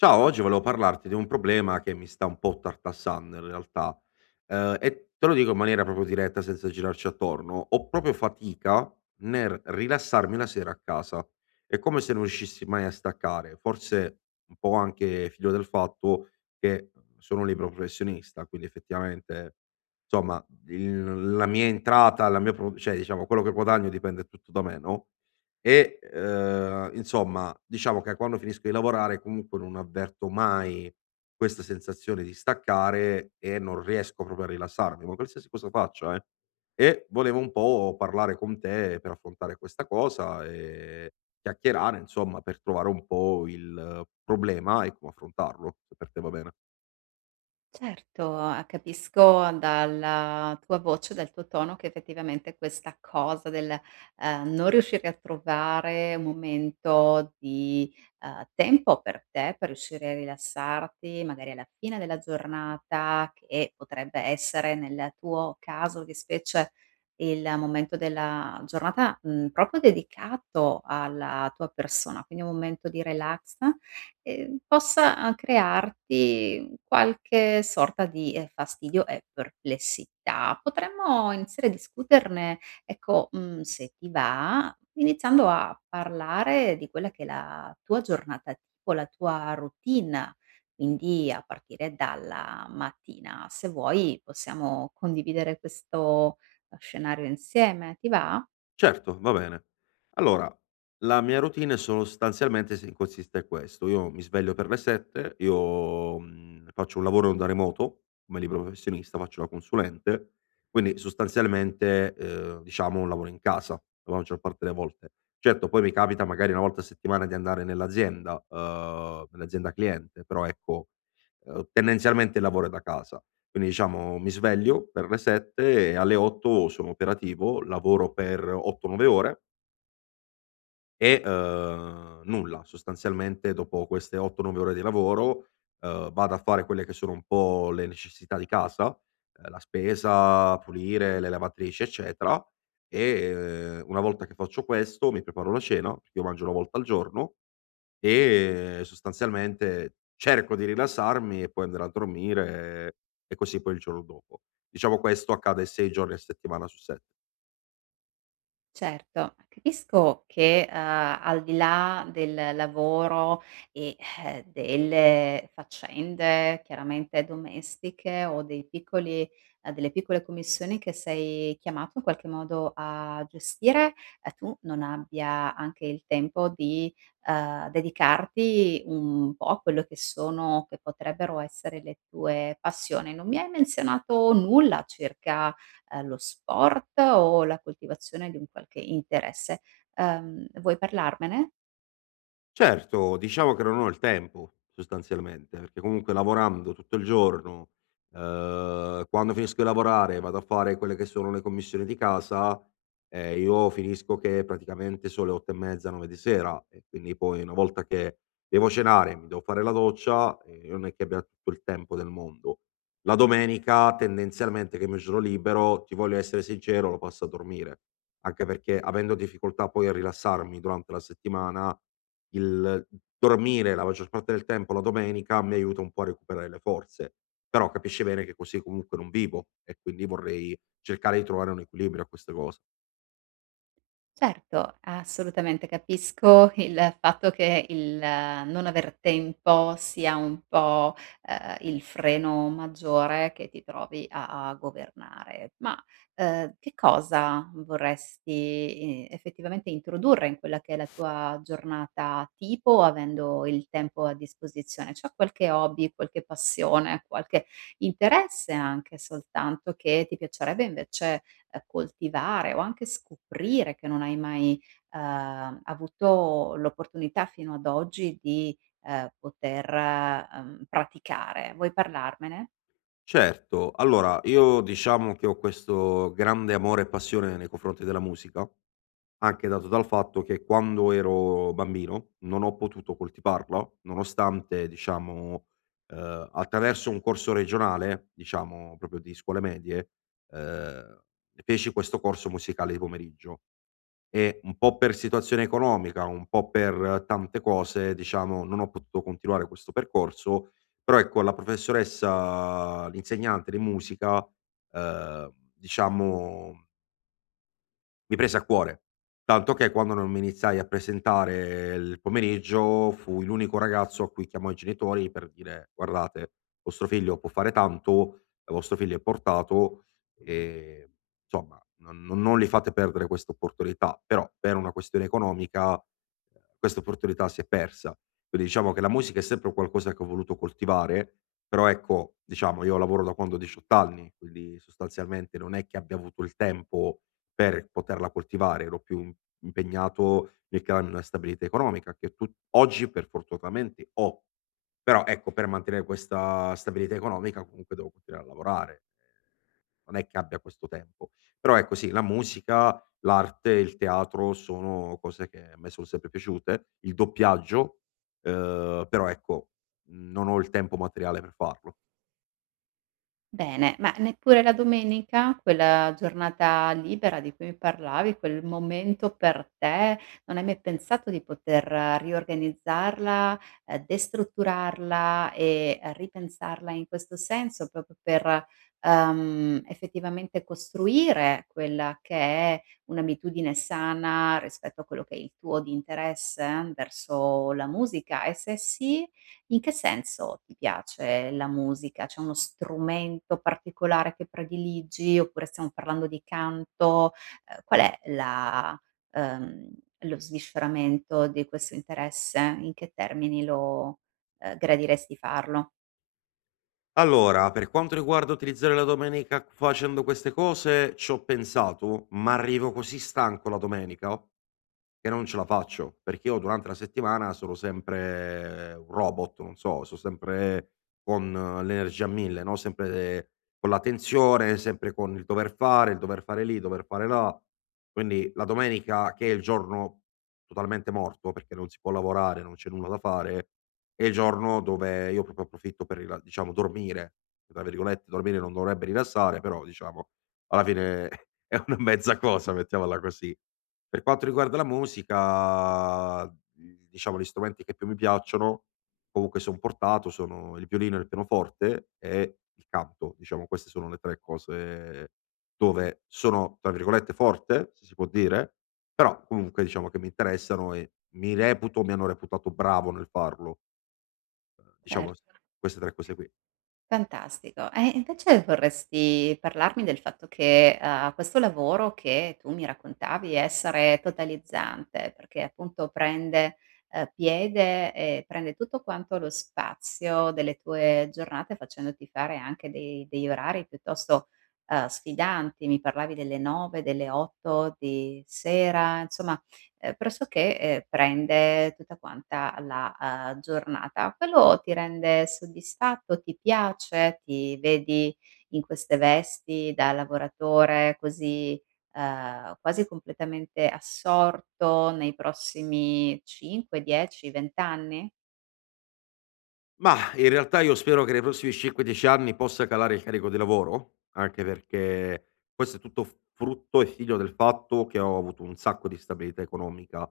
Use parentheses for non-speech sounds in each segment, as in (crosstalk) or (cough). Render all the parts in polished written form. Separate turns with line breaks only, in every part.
Ciao, oggi volevo parlarti di un problema che mi sta un po' tartassando in realtà, e te lo dico in maniera proprio diretta senza girarci attorno. Ho proprio fatica nel rilassarmi la sera a casa. È come se non riuscissi mai a staccare, forse un po' anche figlio del fatto che sono un libero professionista, quindi effettivamente, insomma, il la mia entrata, la mia pro cioè diciamo quello che guadagno dipende tutto da me, no, e, insomma, diciamo che quando finisco di lavorare comunque non avverto mai questa sensazione di staccare e non riesco proprio a rilassarmi, ma qualsiasi cosa faccia, eh. E volevo un po' parlare con te per affrontare questa cosa e chiacchierare, insomma, per trovare un po' il problema e come affrontarlo, se per te va bene.
Certo, a capisco dalla tua voce, dal tuo tono che effettivamente questa cosa del non riuscire a trovare un momento di tempo per te, per riuscire a rilassarti, magari alla fine della giornata, che potrebbe essere nel tuo caso di specie il momento della giornata, mhmm, proprio dedicato alla tua persona, quindi un momento di relax possa crearti qualche sorta di fastidio e perplessità. Potremmo iniziare a discuterne, ecco, mhmm, se ti va, iniziando a parlare di quella che è la tua giornata tipo, la tua routine, quindi a partire dalla mattina. Se vuoi possiamo condividere questo, scenario insieme, ti va?
Certo, va bene. Allora, la mia routine sostanzialmente si consiste in questo: io mi sveglio per le 7, faccio un lavoro da remoto, come libero professionista, faccio la consulente, quindi sostanzialmente, diciamo un lavoro in casa la maggior parte delle volte. Certo, poi mi capita magari 1 volta a settimana di andare nell'azienda cliente, però ecco, tendenzialmente il lavoro è da casa. Quindi diciamo mi sveglio per le 7 e alle 8 sono operativo, lavoro per 8, 9 ore e, nulla. Sostanzialmente dopo queste 8, 9 ore di lavoro, vado a fare quelle che sono un po' le necessità di casa, la spesa, pulire, le lavatrici, eccetera e una volta che faccio questo mi preparo la cena, perché io mangio 1 volta al giorno e sostanzialmente cerco di rilassarmi e poi andare a dormire e così poi il giorno dopo. Diciamo questo accade 6 giorni a settimana su 7.
Certo, capisco che, al di là del lavoro e, delle faccende chiaramente domestiche o dei piccoli delle piccole commissioni che sei chiamato in qualche modo a gestire, tu non abbia anche il tempo di dedicarti un po' a quello che sono che potrebbero essere le tue passioni. Non mi hai menzionato nulla circa lo sport o la coltivazione di un qualche interesse. Vuoi parlarmene?
Certo, diciamo che non ho il tempo sostanzialmente, perché comunque lavorando tutto il giorno, quando finisco di lavorare vado a fare quelle che sono le commissioni di casa, e io finisco che praticamente sono le 8 e mezza, 9 di sera e quindi poi una volta che devo cenare, mi devo fare la doccia, non è che abbia tutto il tempo del mondo. La domenica tendenzialmente, che è il mio giorno libero, ti voglio essere sincero, lo passo a dormire, anche perché avendo difficoltà poi a rilassarmi durante la settimana il dormire la maggior parte del tempo la domenica mi aiuta un po' a recuperare le forze, però capisci bene che così comunque non vivo e quindi vorrei cercare di trovare un equilibrio a questa cosa.
Certo, assolutamente capisco il fatto che il non aver tempo sia un po', il freno maggiore che ti trovi a governare. Ma, che cosa vorresti, effettivamente introdurre in quella che è la tua giornata tipo avendo il tempo a disposizione? C'è qualche hobby, qualche passione, qualche interesse anche soltanto che ti piacerebbe invece coltivare o anche scoprire che non hai mai, avuto l'opportunità fino ad oggi di poter, praticare. Vuoi parlarmene?
Certo, allora io diciamo che ho questo grande amore e passione nei confronti della musica, anche dato dal fatto che quando ero bambino non ho potuto coltivarla, nonostante diciamo, attraverso un corso regionale, diciamo proprio di scuole medie, ehm, feci questo corso musicale di pomeriggio e un po' per situazione economica, un po' per tante cose, diciamo non ho potuto continuare questo percorso, però ecco la professoressa l'insegnante di musica, diciamo mi prese a cuore, tanto che quando non mi iniziai a presentare il pomeriggio, fui l'unico ragazzo a cui chiamò i genitori per dire: "Guardate, vostro figlio può fare tanto, vostro figlio è portato e insomma non gli fate perdere questa opportunità." Però per una questione economica, questa opportunità si è persa. Quindi diciamo che la musica è sempre un qualcosa che ho voluto coltivare, però ecco, diciamo io lavoro da quando ho 18 anni, quindi sostanzialmente non è che abbia avuto il tempo per poterla coltivare, ero più im impegnato nel crearmi una stabilità economica che tu oggi per fortunatamente ho. Però ecco, per mantenere questa stabilità economica comunque devo continuare a lavorare. Non è che abbia questo tempo. Però ecco sì, la musica, l'arte, il teatro sono cose che a me sono sempre piaciute, il doppiaggio, però ecco, non ho il tempo materiale per farlo.
Bene, ma neppure la domenica, quella giornata libera di cui mi parlavi, quel momento per te, non hai mai pensato di poter riorganizzarla, destrutturarla e ripensarla in questo senso, proprio per, effettivamente costruire quella che è un'abitudine sana rispetto a quello che è il tuo di interesse verso la musica? E se sì, in che senso ti piace la musica? C'è uno strumento particolare che prediligi, oppure stiamo parlando di canto? Qual è la ehm, lo svisceramento di questo interesse? In che termini lo, gradiresti farlo?
Allora, per quanto riguarda utilizzare la domenica facendo queste cose, c'ho pensato, ma arrivo così stanco la domenica che non ce la faccio, perché io durante la settimana sono sempre un robot, non so, sono sempre con l'energia a 1000, no, sempre eh, con la tensione, sempre con il dover fare lì, dover fare là. Quindi la domenica, che è il giorno totalmente morto, perché non si può lavorare, non c'è nulla da fare, è il giorno dove io proprio approfitto per rila diciamo "dormire", tra virgolette, dormire non dovrebbe rilassare, però diciamo alla fine (laughs) è una mezza cosa, mettiamola così. Per quanto riguarda la musica, diciamo gli strumenti che più mi piacciono, comunque son portato, sono il violino e il pianoforte e il canto. Diciamo queste sono le 3 cose dove sono, tra virgolette, "forte", se si può dire, però comunque diciamo che mi interessano e mi reputo mi hanno reputato bravo nel farlo,
Cer
diciamo s queste 3 cose qui.
Fantastico. E invece vorresti parlarmi del fatto che, questo lavoro che tu mi raccontavi essere totalizzante, perché appunto prende, piede e prende tutto quanto lo spazio delle tue giornate facendoti fare anche dei degli orari piuttosto, sfidanti. Mi parlavi delle 9, delle 8 di sera, insomma pressoché, prende tutta quanta la, giornata. Quello ti rende soddisfatto? Ti piace? Ti vedi in queste vesti da lavoratore così, quasi completamente assorto nei prossimi 5, 10, 20 anni?
Mah, in realtà io spero che nei prossimi 5, 10 anni possa calare il carico di lavoro, anche perché questo è tutto f frutto e figlio del fatto che ho avuto un sacco di stabilità economica.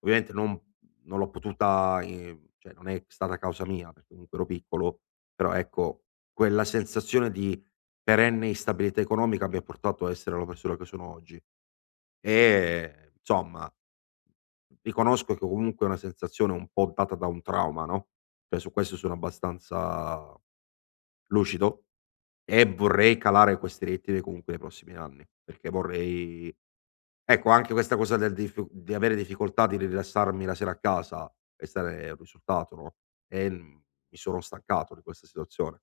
Ovviamente non l'ho potuta, cioè non è stata causa mia, perché comunque ero piccolo, però ecco, quella sensazione di perenne instabilità economica mi ha portato a essere la persona che sono oggi. E insomma, riconosco che comunque è una sensazione un po' data da un trauma, no, cioè su questo sono abbastanza lucido e vorrei calare queste direttive comunque nei prossimi anni, perché vorrei ecco anche questa cosa del dif di avere difficoltà di rilassarmi la sera a casa, questo è un risultato, no, e, mi sono stancato di questa situazione.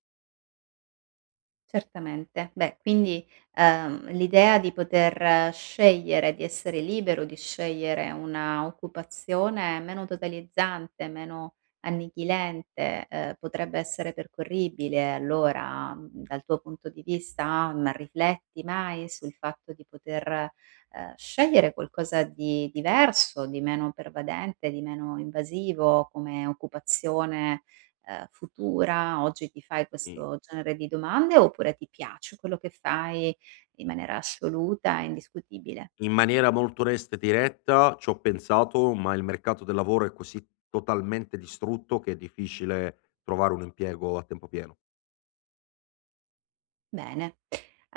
Certamente. Beh, quindi, l'idea di poter scegliere, di essere libero di scegliere una occupazione meno totalizzante, meno annichilente, potrebbe essere percorribile allora, mhmm, dal tuo punto di vista? Ma rifletti mai sul fatto di poter, scegliere qualcosa di diverso, di meno pervadente, di meno invasivo come occupazione, futura, oggi ti fai
I
questo genere di domande oppure ti piace quello che fai in maniera assoluta e indiscutibile?
In maniera molto onesta e diretta ci ho pensato, ma il mercato del lavoro è così totalmente distrutto che è difficile trovare un impiego a tempo pieno.
Bene.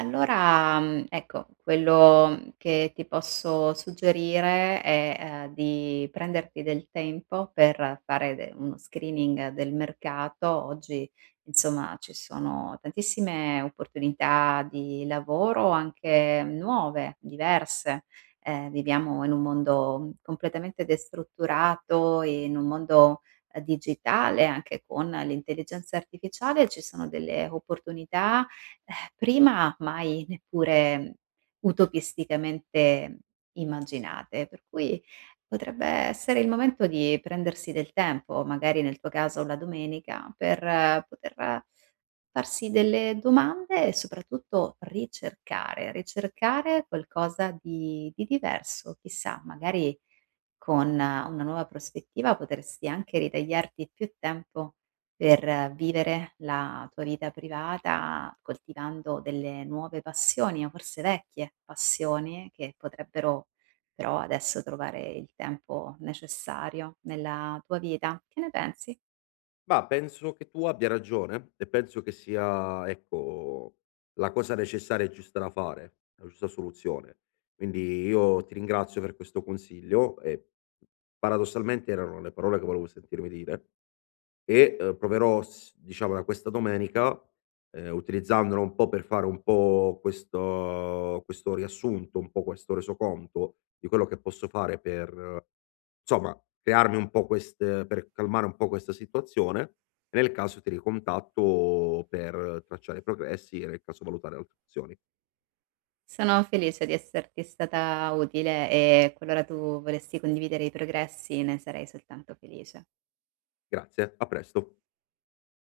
Allora, mhmm, ecco, quello che ti posso suggerire è, di prenderti del tempo per fare de uno screening del mercato. Oggi, insomma, ci sono tantissime opportunità di lavoro, anche nuove, diverse. Viviamo in un mondo completamente destrutturato, in un mondo, digitale, anche con l'intelligenza artificiale, ci sono delle opportunità prima mai neppure utopisticamente immaginate, per cui potrebbe essere il momento di prendersi del tempo, magari nel tuo caso la domenica, per poter farsi delle domande e soprattutto ricercare, ricercare qualcosa di diverso. Chissà, magari con una nuova prospettiva potresti anche ritagliarti più tempo per vivere la tua vita privata, coltivando delle nuove passioni o forse vecchie passioni che potrebbero però adesso trovare il tempo necessario nella tua vita. Che ne pensi?
Ma penso che tu abbia ragione e penso che sia, ecco, la cosa necessaria e giusta da fare, la giusta soluzione. Quindi io ti ringrazio per questo consiglio e paradossalmente erano le parole che volevo sentirmi dire. E, proverò s diciamo da questa domenica, utilizzandolo un po' per fare un po' questo riassunto, un po' questo resoconto di quello che posso fare per, insomma, crearmi un po' queste per calmare un po' questa situazione, e nel caso ti ricontatto per tracciare i progressi e nel caso valutare altre opzioni.
Sono felice di esserti stata utile e qualora tu volessi condividere i progressi ne sarei soltanto felice.
Grazie, a presto.